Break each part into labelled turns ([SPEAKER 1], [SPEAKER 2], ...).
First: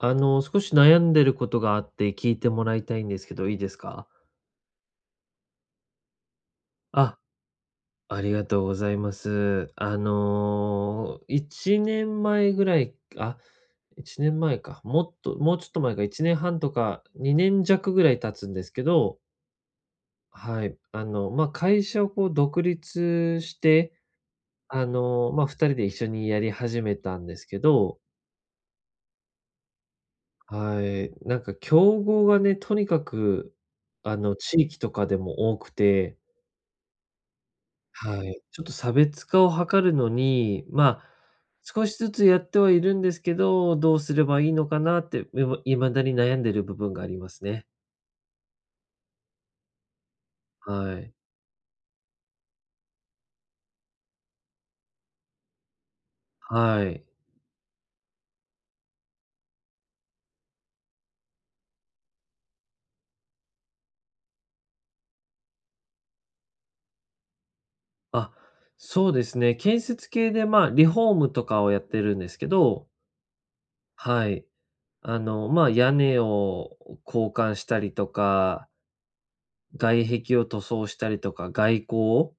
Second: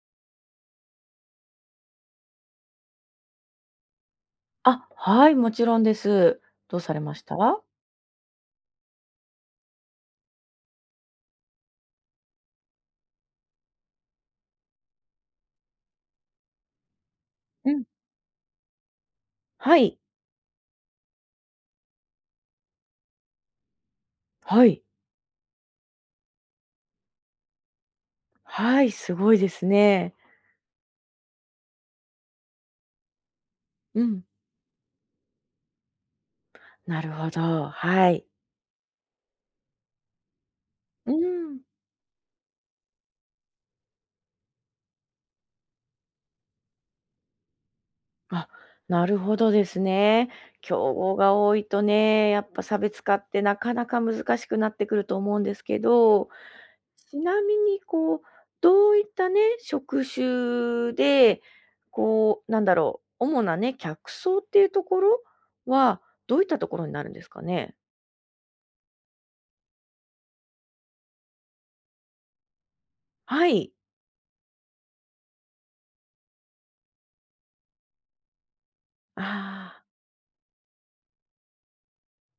[SPEAKER 1] 少し悩んでることがあって聞いてもらいたいんですけど、いいですか？
[SPEAKER 2] あ、はい、もちろんです。どうされま
[SPEAKER 1] あ、
[SPEAKER 2] した？
[SPEAKER 1] ありがとうございます。1年前ぐらいあ、1年前か。もっとちょっと前か、1年半とか2年
[SPEAKER 2] うん。
[SPEAKER 1] 弱ぐらい経つんですけど、
[SPEAKER 2] はい。
[SPEAKER 1] はい。会社を独立して、
[SPEAKER 2] はい。
[SPEAKER 1] 2人で一緒にやり始めたんですけど、
[SPEAKER 2] はい、すごいですね。
[SPEAKER 1] はい。なんか競合がね、とにかく、
[SPEAKER 2] うん。
[SPEAKER 1] 地域とかでも多くて、
[SPEAKER 2] なるほど、はい。
[SPEAKER 1] はい。ちょっと差別化を図るのに、
[SPEAKER 2] うん。
[SPEAKER 1] 少しずつやってはいるんですけど、どうすればいいのかなって、いま未だに悩んでる部分がありますね。
[SPEAKER 2] あ、なるほどですね。競
[SPEAKER 1] はい。
[SPEAKER 2] 合が多いとね、やっぱ差別化ってなかなか難しくなってくると思うんですけど、
[SPEAKER 1] はい。
[SPEAKER 2] ちなみにこう、どういったね、職種で、こう、なんだろう、主なね、客層っていうところは、どういったところになるんですかね？
[SPEAKER 1] あ、そうですね。建設系で、リフォームとかをやってるんですけど、
[SPEAKER 2] はい。
[SPEAKER 1] はい。屋根を交換したりとか、
[SPEAKER 2] ああ、
[SPEAKER 1] 外壁を塗装したりとか、外構を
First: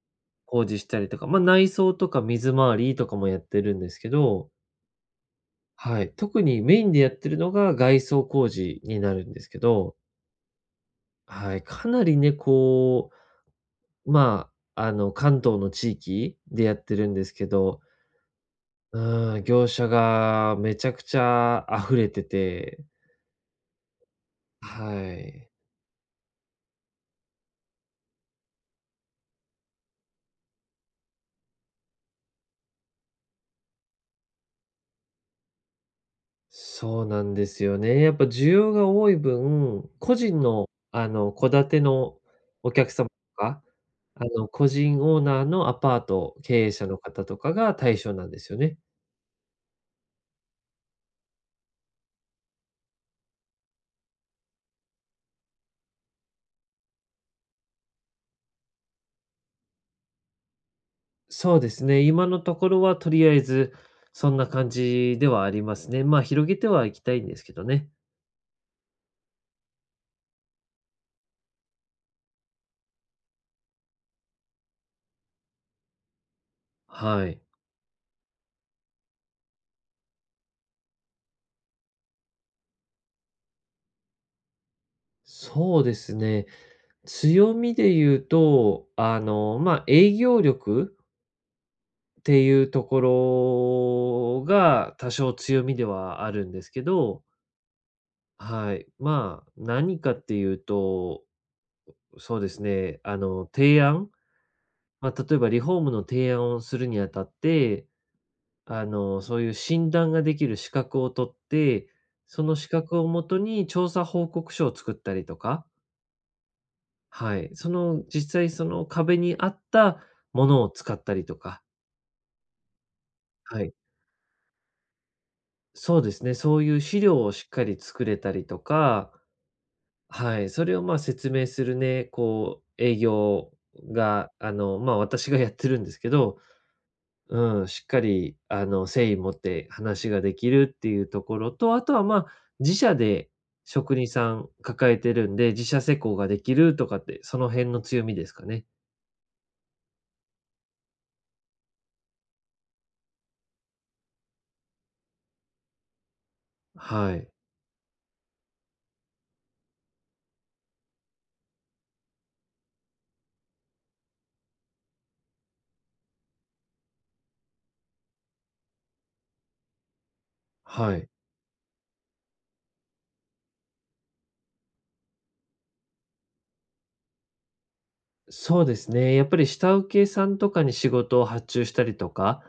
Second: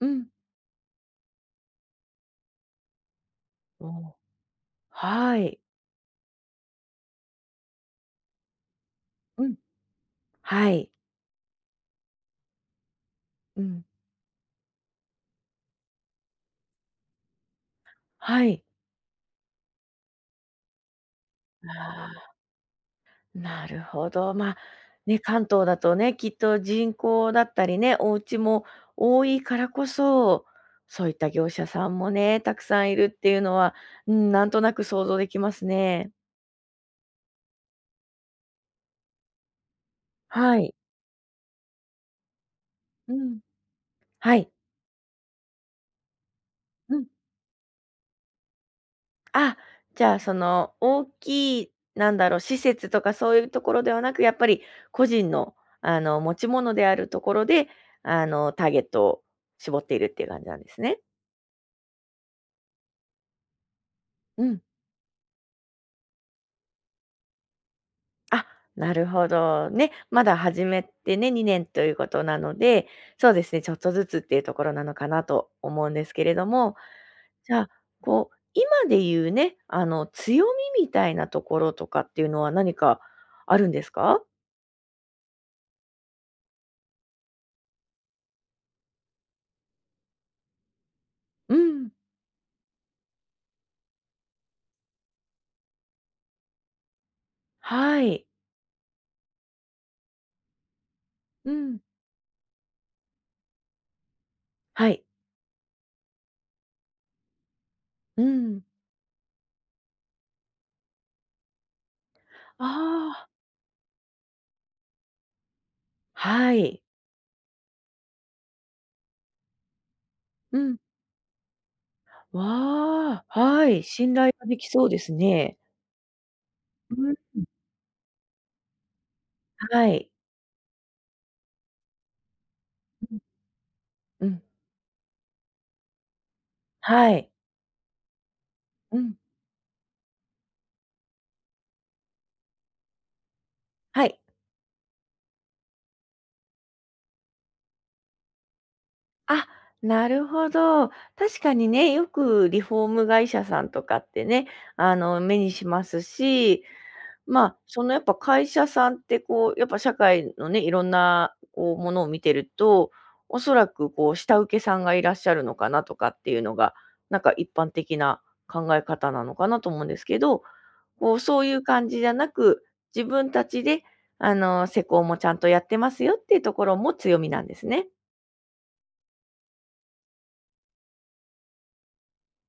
[SPEAKER 2] うん。
[SPEAKER 1] 工事したりとか、内装とか水回りとかもやってるんですけ
[SPEAKER 2] お、
[SPEAKER 1] ど、
[SPEAKER 2] はい。
[SPEAKER 1] はい、特にメインでやってるのが外装工事になるんです
[SPEAKER 2] うん。
[SPEAKER 1] けど、
[SPEAKER 2] はい。
[SPEAKER 1] はい、かなりね、
[SPEAKER 2] うん。
[SPEAKER 1] う、ま関東の地域でやってるんですけど、
[SPEAKER 2] はい。
[SPEAKER 1] うん、業者がめちゃくちゃ溢れ
[SPEAKER 2] あ
[SPEAKER 1] て
[SPEAKER 2] あ、
[SPEAKER 1] て、
[SPEAKER 2] なるほど。まあ、
[SPEAKER 1] は
[SPEAKER 2] ね、関
[SPEAKER 1] い。
[SPEAKER 2] 東だとね、きっと人口だったりね、お家も多いからこそ、そういった業者さんもね、たくさんいるっていうのは、うん、なんとなく想像できますね。
[SPEAKER 1] そうなんですよね。やっぱ需要が多い分、個人
[SPEAKER 2] は
[SPEAKER 1] の、
[SPEAKER 2] い。
[SPEAKER 1] 戸建てのお客様
[SPEAKER 2] う
[SPEAKER 1] と
[SPEAKER 2] ん。
[SPEAKER 1] か、
[SPEAKER 2] はい。
[SPEAKER 1] 個人オーナーのアパート経営者
[SPEAKER 2] う
[SPEAKER 1] の
[SPEAKER 2] ん。
[SPEAKER 1] 方とかが対象なんですよね。
[SPEAKER 2] あ、じゃあ、その、大きい、なんだろう、施設とかそういうところではなく、やっぱり個人の、あの、持ち物であるところで、あの、ターゲットを絞っているっていう感じなんですね。
[SPEAKER 1] そうですね、今のところはとりあえずそん
[SPEAKER 2] う
[SPEAKER 1] な
[SPEAKER 2] ん。
[SPEAKER 1] 感じではありますね。まあ、広げてはいきたいんですけどね。
[SPEAKER 2] あ、なるほどね。まだ始めてね、2年ということなので、そうですね、ちょっとずつっていうところなのかなと思うんですけれども、
[SPEAKER 1] はい。
[SPEAKER 2] じゃあ、こう、今で言うね、あの、強みみたいなところとかっていうのは何かあるんですか？
[SPEAKER 1] そうですね。強みで言うと、営業力
[SPEAKER 2] うん。
[SPEAKER 1] っていうところが多少強みではあるんですけど、
[SPEAKER 2] はい。
[SPEAKER 1] はい。まあ、何かっていうと、
[SPEAKER 2] うん。
[SPEAKER 1] そうですね、あの、提案、
[SPEAKER 2] はい。
[SPEAKER 1] まあ、例えばリフォームの提案をするにあたって、
[SPEAKER 2] うん。
[SPEAKER 1] そういう診断ができる資格を取って、その資格をも
[SPEAKER 2] ああ、
[SPEAKER 1] とに調査報告書を作ったりとか、
[SPEAKER 2] はい。
[SPEAKER 1] はい、実際その壁に合ったも
[SPEAKER 2] う
[SPEAKER 1] のを
[SPEAKER 2] ん。
[SPEAKER 1] 使ったりとか、
[SPEAKER 2] わあ、
[SPEAKER 1] は
[SPEAKER 2] は
[SPEAKER 1] い、
[SPEAKER 2] い、信頼ができそうですね。
[SPEAKER 1] そうですね、そういう
[SPEAKER 2] う
[SPEAKER 1] 資
[SPEAKER 2] ん、
[SPEAKER 1] 料をしっかり作れたりとか、
[SPEAKER 2] はい。
[SPEAKER 1] はい、それを説明するね、営
[SPEAKER 2] うん、
[SPEAKER 1] 業
[SPEAKER 2] う
[SPEAKER 1] が、
[SPEAKER 2] ん、
[SPEAKER 1] 私がやってるんですけど、
[SPEAKER 2] はい。
[SPEAKER 1] うん、しっかり、
[SPEAKER 2] う
[SPEAKER 1] 誠
[SPEAKER 2] ん、
[SPEAKER 1] 意持って話ができるっていうところと、あとは、自社で職
[SPEAKER 2] は
[SPEAKER 1] 人
[SPEAKER 2] い。
[SPEAKER 1] さん抱えてるんで、自社施工ができるとかって、その辺の強みですかね。
[SPEAKER 2] あ、なるほど。確かにね、よくリフォーム会社さんとかってね、あの、目にしますし、
[SPEAKER 1] はい。
[SPEAKER 2] まあ、そのやっぱ会社さんってこう、やっぱ社会のね、いろんなこうものを見てると、おそらくこう下請けさんがいらっしゃるのかなとかっていうのが、なんか一般的な考え方なのかなと思うんですけど、
[SPEAKER 1] はい。
[SPEAKER 2] こうそういう感じじゃなく、自分たちで、あの、施工もちゃんとやってますよっていうところも強みなんですね。
[SPEAKER 1] そうですね。やっぱり下請けさんとかに仕事を発注したりとか、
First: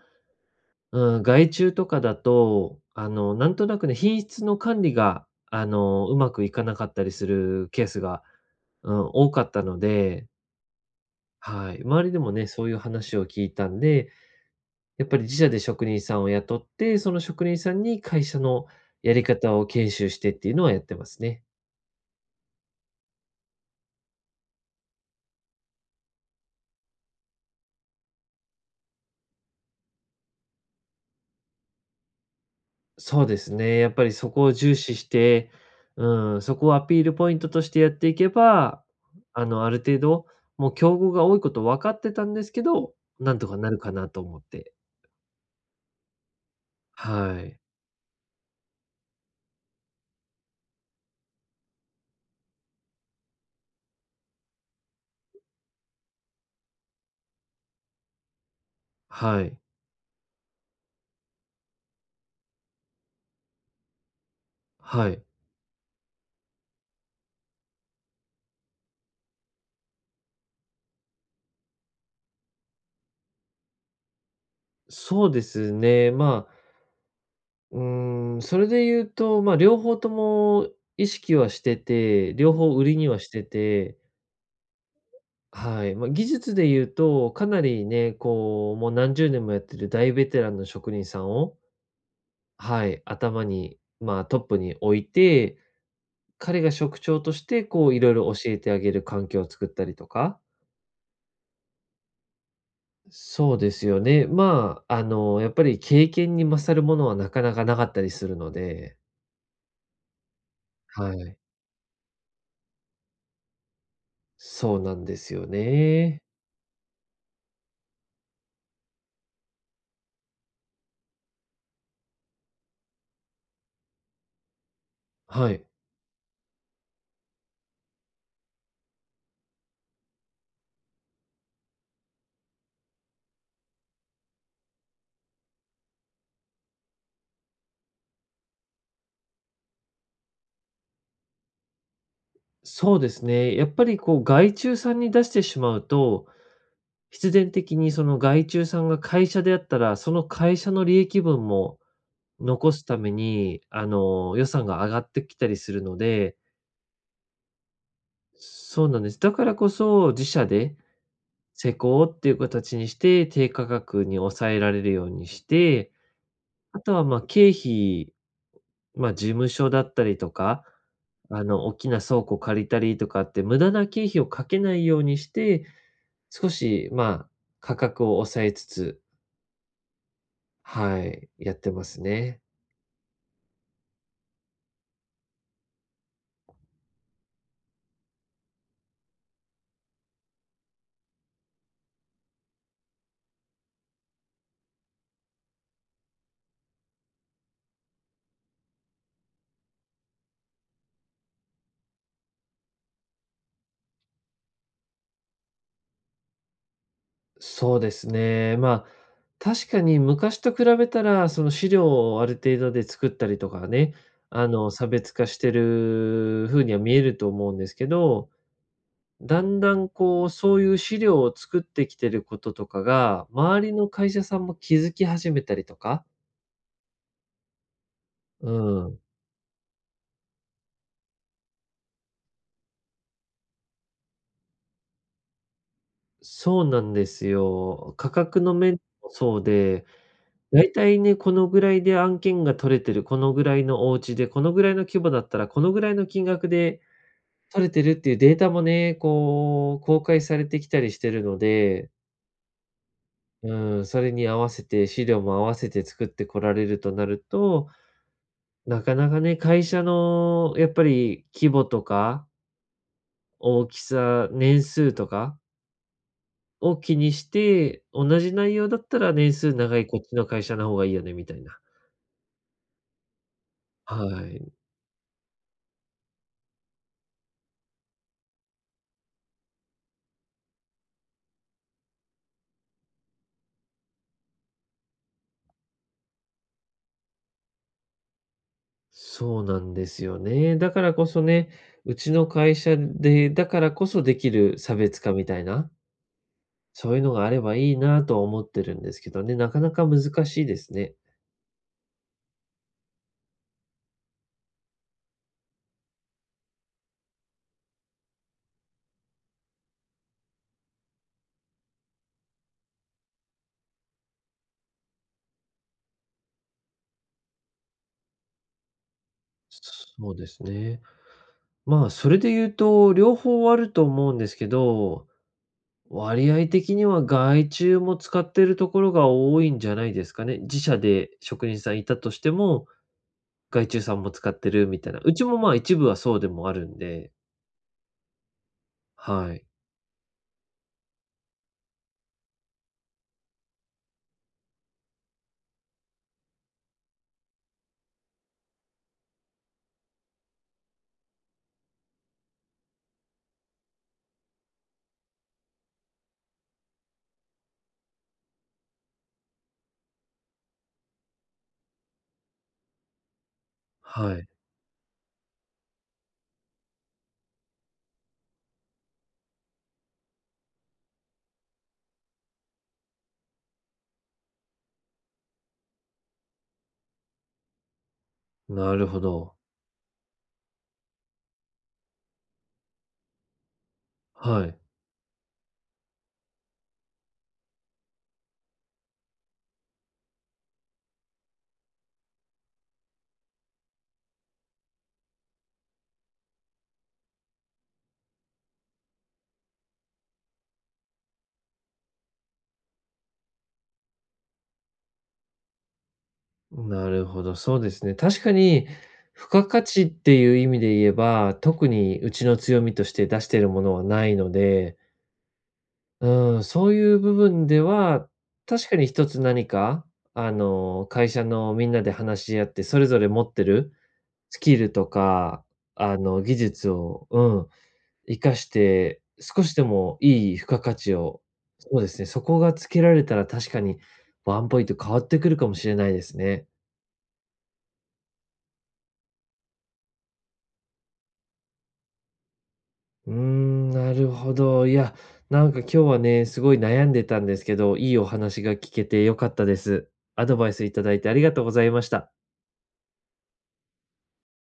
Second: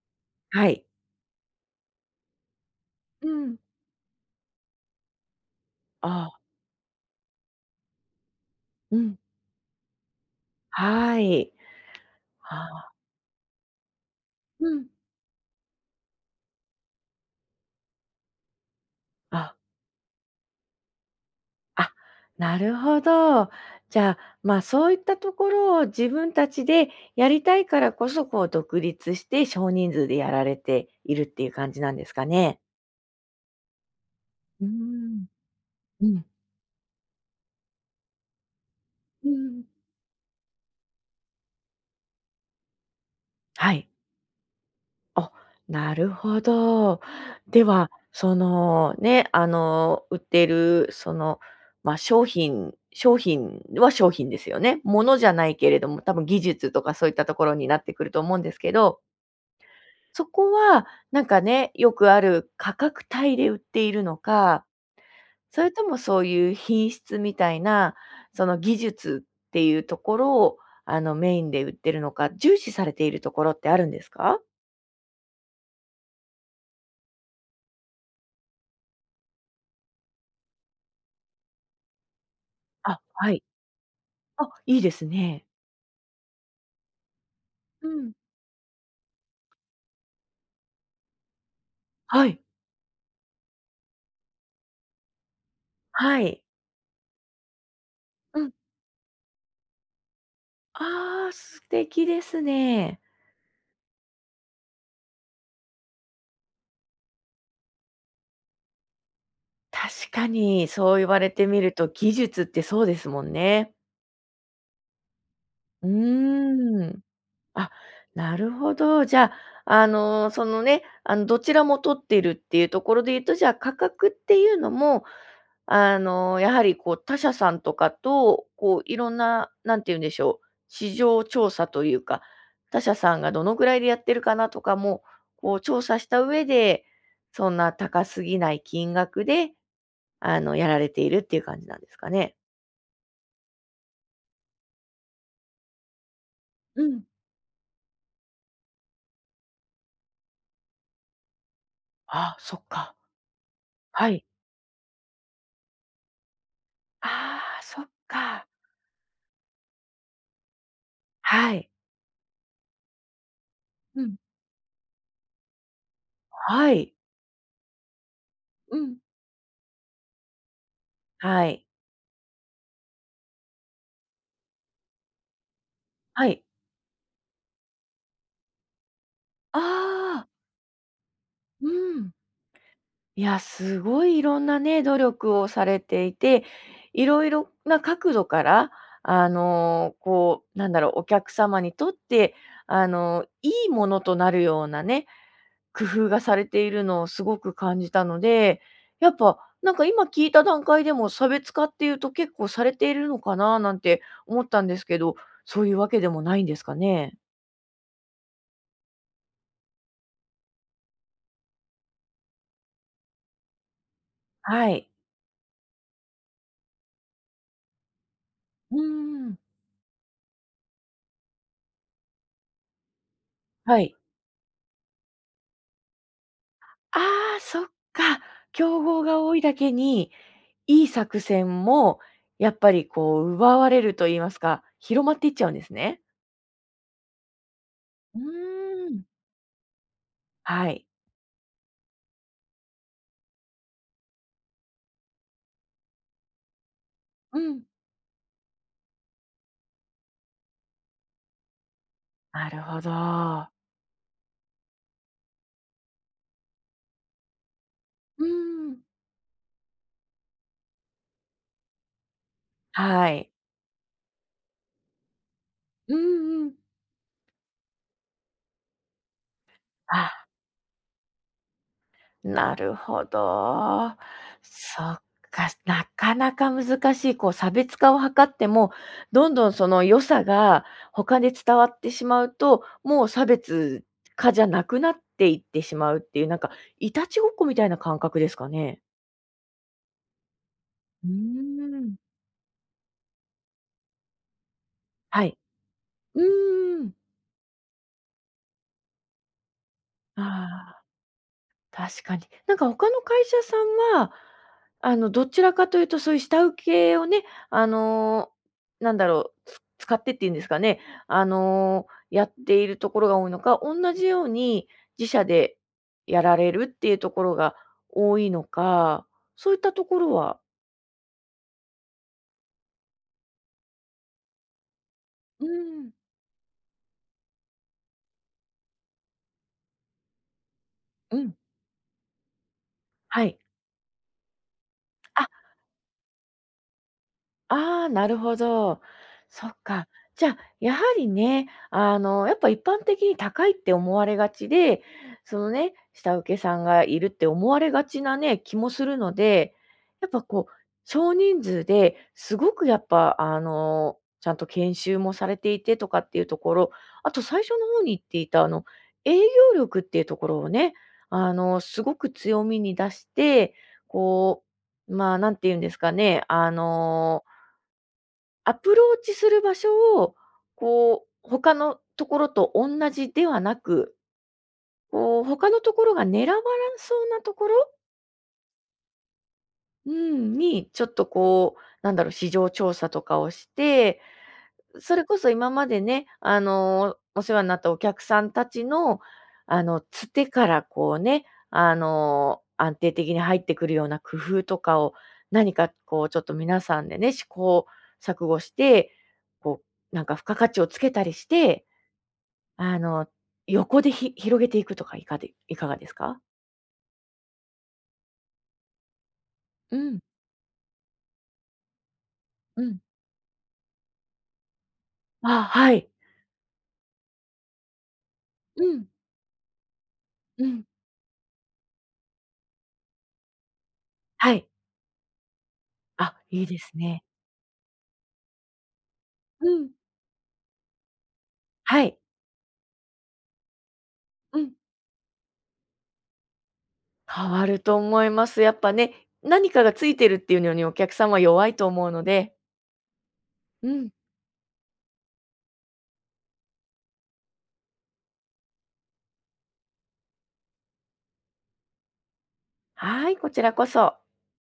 [SPEAKER 2] はい。
[SPEAKER 1] うん、外注とかだと、
[SPEAKER 2] う
[SPEAKER 1] なん
[SPEAKER 2] ん。
[SPEAKER 1] となくね、品質の管理が、う
[SPEAKER 2] あ
[SPEAKER 1] ま
[SPEAKER 2] あ、
[SPEAKER 1] くいかなかったりするケースが、う
[SPEAKER 2] う
[SPEAKER 1] ん、
[SPEAKER 2] ん。
[SPEAKER 1] 多かったので、
[SPEAKER 2] はい。
[SPEAKER 1] はい。周りでもね、
[SPEAKER 2] あ
[SPEAKER 1] そういう
[SPEAKER 2] あ。
[SPEAKER 1] 話を聞いたんで、
[SPEAKER 2] うん。
[SPEAKER 1] やっぱり自社で職人さんを雇って、その職人さんに会社のやり
[SPEAKER 2] あ。
[SPEAKER 1] 方を研修してっていうのはやってますね。
[SPEAKER 2] あ、なるほど。じゃあ、まあ、そういったところを自分たちでやりたいからこそ、こう独立して少人数でやられているっていう感じなんですかね？
[SPEAKER 1] そうですね。やっぱりそこを
[SPEAKER 2] うー
[SPEAKER 1] 重視し
[SPEAKER 2] ん。
[SPEAKER 1] て、
[SPEAKER 2] うん。
[SPEAKER 1] うん、そこをアピールポイントとしてやっていけば、
[SPEAKER 2] うん。
[SPEAKER 1] ある程度、もう競合が多いこと分かってたんですけど、なんとかな
[SPEAKER 2] は
[SPEAKER 1] る
[SPEAKER 2] い。
[SPEAKER 1] かなと思って。
[SPEAKER 2] あ、なるほど。
[SPEAKER 1] はい。
[SPEAKER 2] では、その、ね、あの、売ってるその、まあ、商品は商品ですよね。ものじゃないけれども、多分技術とかそういったところになってくると思うんですけど、
[SPEAKER 1] はい。
[SPEAKER 2] そこは、なんかね、よくある価格帯で売っているのか、
[SPEAKER 1] はい。
[SPEAKER 2] それともそういう品質みたいな、その技術っていうところを、あの、メインで売ってるのか、重視されているところってあるんですか？
[SPEAKER 1] そうですね。それで言うと、まあ、両方とも意識はしてて、両方売り
[SPEAKER 2] あ、
[SPEAKER 1] にはし
[SPEAKER 2] はい。
[SPEAKER 1] てて、
[SPEAKER 2] あ、いいですね。
[SPEAKER 1] はい。まあ、技術で言うと、かなり
[SPEAKER 2] うん。
[SPEAKER 1] ね、もう何十年もやってる大ベテランの職人さんを、
[SPEAKER 2] はい。
[SPEAKER 1] はい、頭に、まあ、トップに置いて、
[SPEAKER 2] はい。
[SPEAKER 1] 彼が職長として、いろいろ
[SPEAKER 2] う
[SPEAKER 1] 教
[SPEAKER 2] ん。
[SPEAKER 1] えてあげる環境を作ったりとか。
[SPEAKER 2] ああ、素敵ですね。
[SPEAKER 1] そうですよね。やっぱり経験に勝るものはなかなかなかったりするので、
[SPEAKER 2] 確かにそう言
[SPEAKER 1] は
[SPEAKER 2] われ
[SPEAKER 1] い。
[SPEAKER 2] てみると、技術ってそうですもんね。
[SPEAKER 1] そうなんですよ
[SPEAKER 2] う
[SPEAKER 1] ね。
[SPEAKER 2] ーん。あ、なるほど。じゃあ、あの、そのね、あの、どちらも取っているっていうところで言うと、じゃあ、価格っていうのも、
[SPEAKER 1] はい。
[SPEAKER 2] あの、やはりこう、他社さんとかと、こう、いろんな、なんて言うんでしょう、市場調査というか、他社さんがどのぐらいでやってるかなとかも、こう、調査した上で、そんな高すぎない金額で、あの、やられているっていう感じなんですかね。
[SPEAKER 1] そうですね。やっぱり外注さんに出してしまうと、
[SPEAKER 2] うん。
[SPEAKER 1] 必然的にその外注さんが会社であったら、その会社の利益分も
[SPEAKER 2] ああ、そっ
[SPEAKER 1] 残す
[SPEAKER 2] か。
[SPEAKER 1] ために、
[SPEAKER 2] はい。
[SPEAKER 1] 予算が上がってきたりするので、
[SPEAKER 2] ああ、そっか。
[SPEAKER 1] そうなんです。だからこそ、自社で
[SPEAKER 2] はい。
[SPEAKER 1] 施工っていう形にして、低価格に抑えられるようにして、
[SPEAKER 2] は
[SPEAKER 1] あと
[SPEAKER 2] い。
[SPEAKER 1] はまあ経費、
[SPEAKER 2] うん。
[SPEAKER 1] まあ事務所だったりとか、
[SPEAKER 2] はい。
[SPEAKER 1] 大きな倉庫借りたりとかって、無駄な経費をかけないようにして、
[SPEAKER 2] はい。
[SPEAKER 1] 少しあ価格を抑えつつ、
[SPEAKER 2] ああ、
[SPEAKER 1] はい、やっ
[SPEAKER 2] う
[SPEAKER 1] てます
[SPEAKER 2] ん。
[SPEAKER 1] ね。
[SPEAKER 2] いや、すごいいろんなね、努力をされていて、いろいろな角度から、あの、こう、なんだろう、お客様にとって、あの、いいものとなるようなね、工夫がされているのをすごく感じたので、やっぱ、なんか今聞いた段階でも差別化っていうと結構されているのかななんて思ったんですけど、そういうわけでもないんですかね。
[SPEAKER 1] そうですね。まあ、確かに昔と比べたら、その資料をある程度で作ったりとかね、
[SPEAKER 2] は
[SPEAKER 1] 差
[SPEAKER 2] い。
[SPEAKER 1] 別化してる風には見えると思うんですけど、
[SPEAKER 2] うーん。
[SPEAKER 1] だんだんそういう資料を作ってきてることとかが、周り
[SPEAKER 2] は
[SPEAKER 1] の
[SPEAKER 2] い。
[SPEAKER 1] 会社さんも気づき始めたりとか、
[SPEAKER 2] ああ、そっか。
[SPEAKER 1] う
[SPEAKER 2] 競
[SPEAKER 1] ん、
[SPEAKER 2] 合が多いだけに、いい作戦もやっぱりこう奪われると言いますか、広まっていっちゃうんですね。
[SPEAKER 1] そうなんですよ。価
[SPEAKER 2] う
[SPEAKER 1] 格の面
[SPEAKER 2] ーん。
[SPEAKER 1] もそうで、だ
[SPEAKER 2] は
[SPEAKER 1] い
[SPEAKER 2] い。
[SPEAKER 1] たいね、このぐらいで案件が取れてる、このぐらいのお家で、このぐらいの規模だったら、このぐらいの金額で
[SPEAKER 2] うん。
[SPEAKER 1] 取れてるっていうデータもね、公開されてきたりしてるので、
[SPEAKER 2] なるほど。
[SPEAKER 1] うん、それに合わせて、資料も合わせて作ってこられるとなると、
[SPEAKER 2] うーん。
[SPEAKER 1] なかなかね、会社のやっぱり規模とか、
[SPEAKER 2] はい。
[SPEAKER 1] 大きさ、年数とか
[SPEAKER 2] うんうん。
[SPEAKER 1] を気にして、同じ内容だったら年数長いこっち
[SPEAKER 2] あ、
[SPEAKER 1] の会社の方がいいよねみたいな。
[SPEAKER 2] なるほど。
[SPEAKER 1] はい。
[SPEAKER 2] そっか、なかなか難しい、こう、差別化を図っても、どんどんその良さが他で伝わってしまうと、もう差別化じゃなくなっていってしまうっていう、なんか、いたちごっこみたいな感覚ですかね？
[SPEAKER 1] そうなんですよね。だからこ
[SPEAKER 2] うー
[SPEAKER 1] そね、う
[SPEAKER 2] ん。
[SPEAKER 1] ちの会社で、だからこそできる差別化
[SPEAKER 2] は
[SPEAKER 1] み
[SPEAKER 2] い。
[SPEAKER 1] たいな、
[SPEAKER 2] うー
[SPEAKER 1] そ
[SPEAKER 2] ん。
[SPEAKER 1] ういうのがあればいいなとは思ってるんですけどね、なかなか難しいで
[SPEAKER 2] あ
[SPEAKER 1] す
[SPEAKER 2] あ。
[SPEAKER 1] ね。
[SPEAKER 2] 確かに。なんか他の会社さんは、あの、どちらかというとそういう下請けをね、あの、なんだろう、使ってっていうんですかね、あの、やっているところが多いのか、同じように自社でやられるっていうところが多いのか、そういったとこ
[SPEAKER 1] そ
[SPEAKER 2] ろ
[SPEAKER 1] うで
[SPEAKER 2] は
[SPEAKER 1] すね。まあ、それで言うと、両方あると思うんですけど、
[SPEAKER 2] うん、
[SPEAKER 1] 割合的には外注も使ってるところが多いんじゃないですかね。自社で
[SPEAKER 2] うん。
[SPEAKER 1] 職人さんいたとしても、
[SPEAKER 2] はい。
[SPEAKER 1] 外注さんも使ってるみたいな。うちもまあ一部はそうでもあるんで、
[SPEAKER 2] ああ、なるほど。
[SPEAKER 1] はい。
[SPEAKER 2] そっか。じゃあ、やはりね、あの、やっぱ一般的に高いって思われがちで、そのね、下請けさんがいるって思われがちなね、気もするので、やっぱこう、少人数ですごくやっぱ、あの、ちゃんと研修もされていてとかっていうところ、あと最初の方に言っていた、あの、営業力っていうところをね、あの、すごく強みに出して、
[SPEAKER 1] はい。
[SPEAKER 2] こう、まあ、なんて言うんですかね、あのアプローチする場所を、こう、他のところとおんなじではなく、こう、他のところが狙われそうなところ、
[SPEAKER 1] なるほど。
[SPEAKER 2] うん、に、ちょっとこう、なんだろう、市場調査とかをして、
[SPEAKER 1] はい。
[SPEAKER 2] それこそ今までね、あの、お世話になったお客さんたちの、あの、つてからこうね、あの、安定的に入ってくるような工夫とかを、何かこうちょっと皆さんでね、試行錯誤して、こう、なんか付加価値をつけたりして、あの、横で広げていくとかいかがですか？
[SPEAKER 1] なるほど、そうですね。確かに、付加価
[SPEAKER 2] う
[SPEAKER 1] 値っ
[SPEAKER 2] ん。
[SPEAKER 1] ていう意味で言えば、特にうちの
[SPEAKER 2] う
[SPEAKER 1] 強み
[SPEAKER 2] ん。
[SPEAKER 1] として出しているものはないので、
[SPEAKER 2] あ、はい。
[SPEAKER 1] うん、そういう部分では、
[SPEAKER 2] う
[SPEAKER 1] 確か
[SPEAKER 2] ん、
[SPEAKER 1] に一つ何か、
[SPEAKER 2] うん。
[SPEAKER 1] 会社のみんなで話し合って、それぞれ持ってる
[SPEAKER 2] は
[SPEAKER 1] ス
[SPEAKER 2] い。
[SPEAKER 1] キルとか、
[SPEAKER 2] あ、
[SPEAKER 1] 技
[SPEAKER 2] いいで
[SPEAKER 1] 術
[SPEAKER 2] すね。
[SPEAKER 1] を、うん、生かして、少
[SPEAKER 2] う
[SPEAKER 1] しで
[SPEAKER 2] ん。
[SPEAKER 1] もいい付加価値を、そう
[SPEAKER 2] は
[SPEAKER 1] で
[SPEAKER 2] い。
[SPEAKER 1] すね、そこがつけられたら確かに
[SPEAKER 2] う
[SPEAKER 1] ワン
[SPEAKER 2] ん。
[SPEAKER 1] ポイント変わってくるかもしれないですね。
[SPEAKER 2] 変わると思います。やっぱね、何かがついてるっていうのにお客さんは弱いと思うので。
[SPEAKER 1] うー
[SPEAKER 2] う
[SPEAKER 1] ん、
[SPEAKER 2] ん。
[SPEAKER 1] なるほど。いや、なんか今日はね、すごい悩んでたんですけど、いいお話が聞けて良かったです。アドバイスいただいてありがとうございました。
[SPEAKER 2] はい、こちらこそ。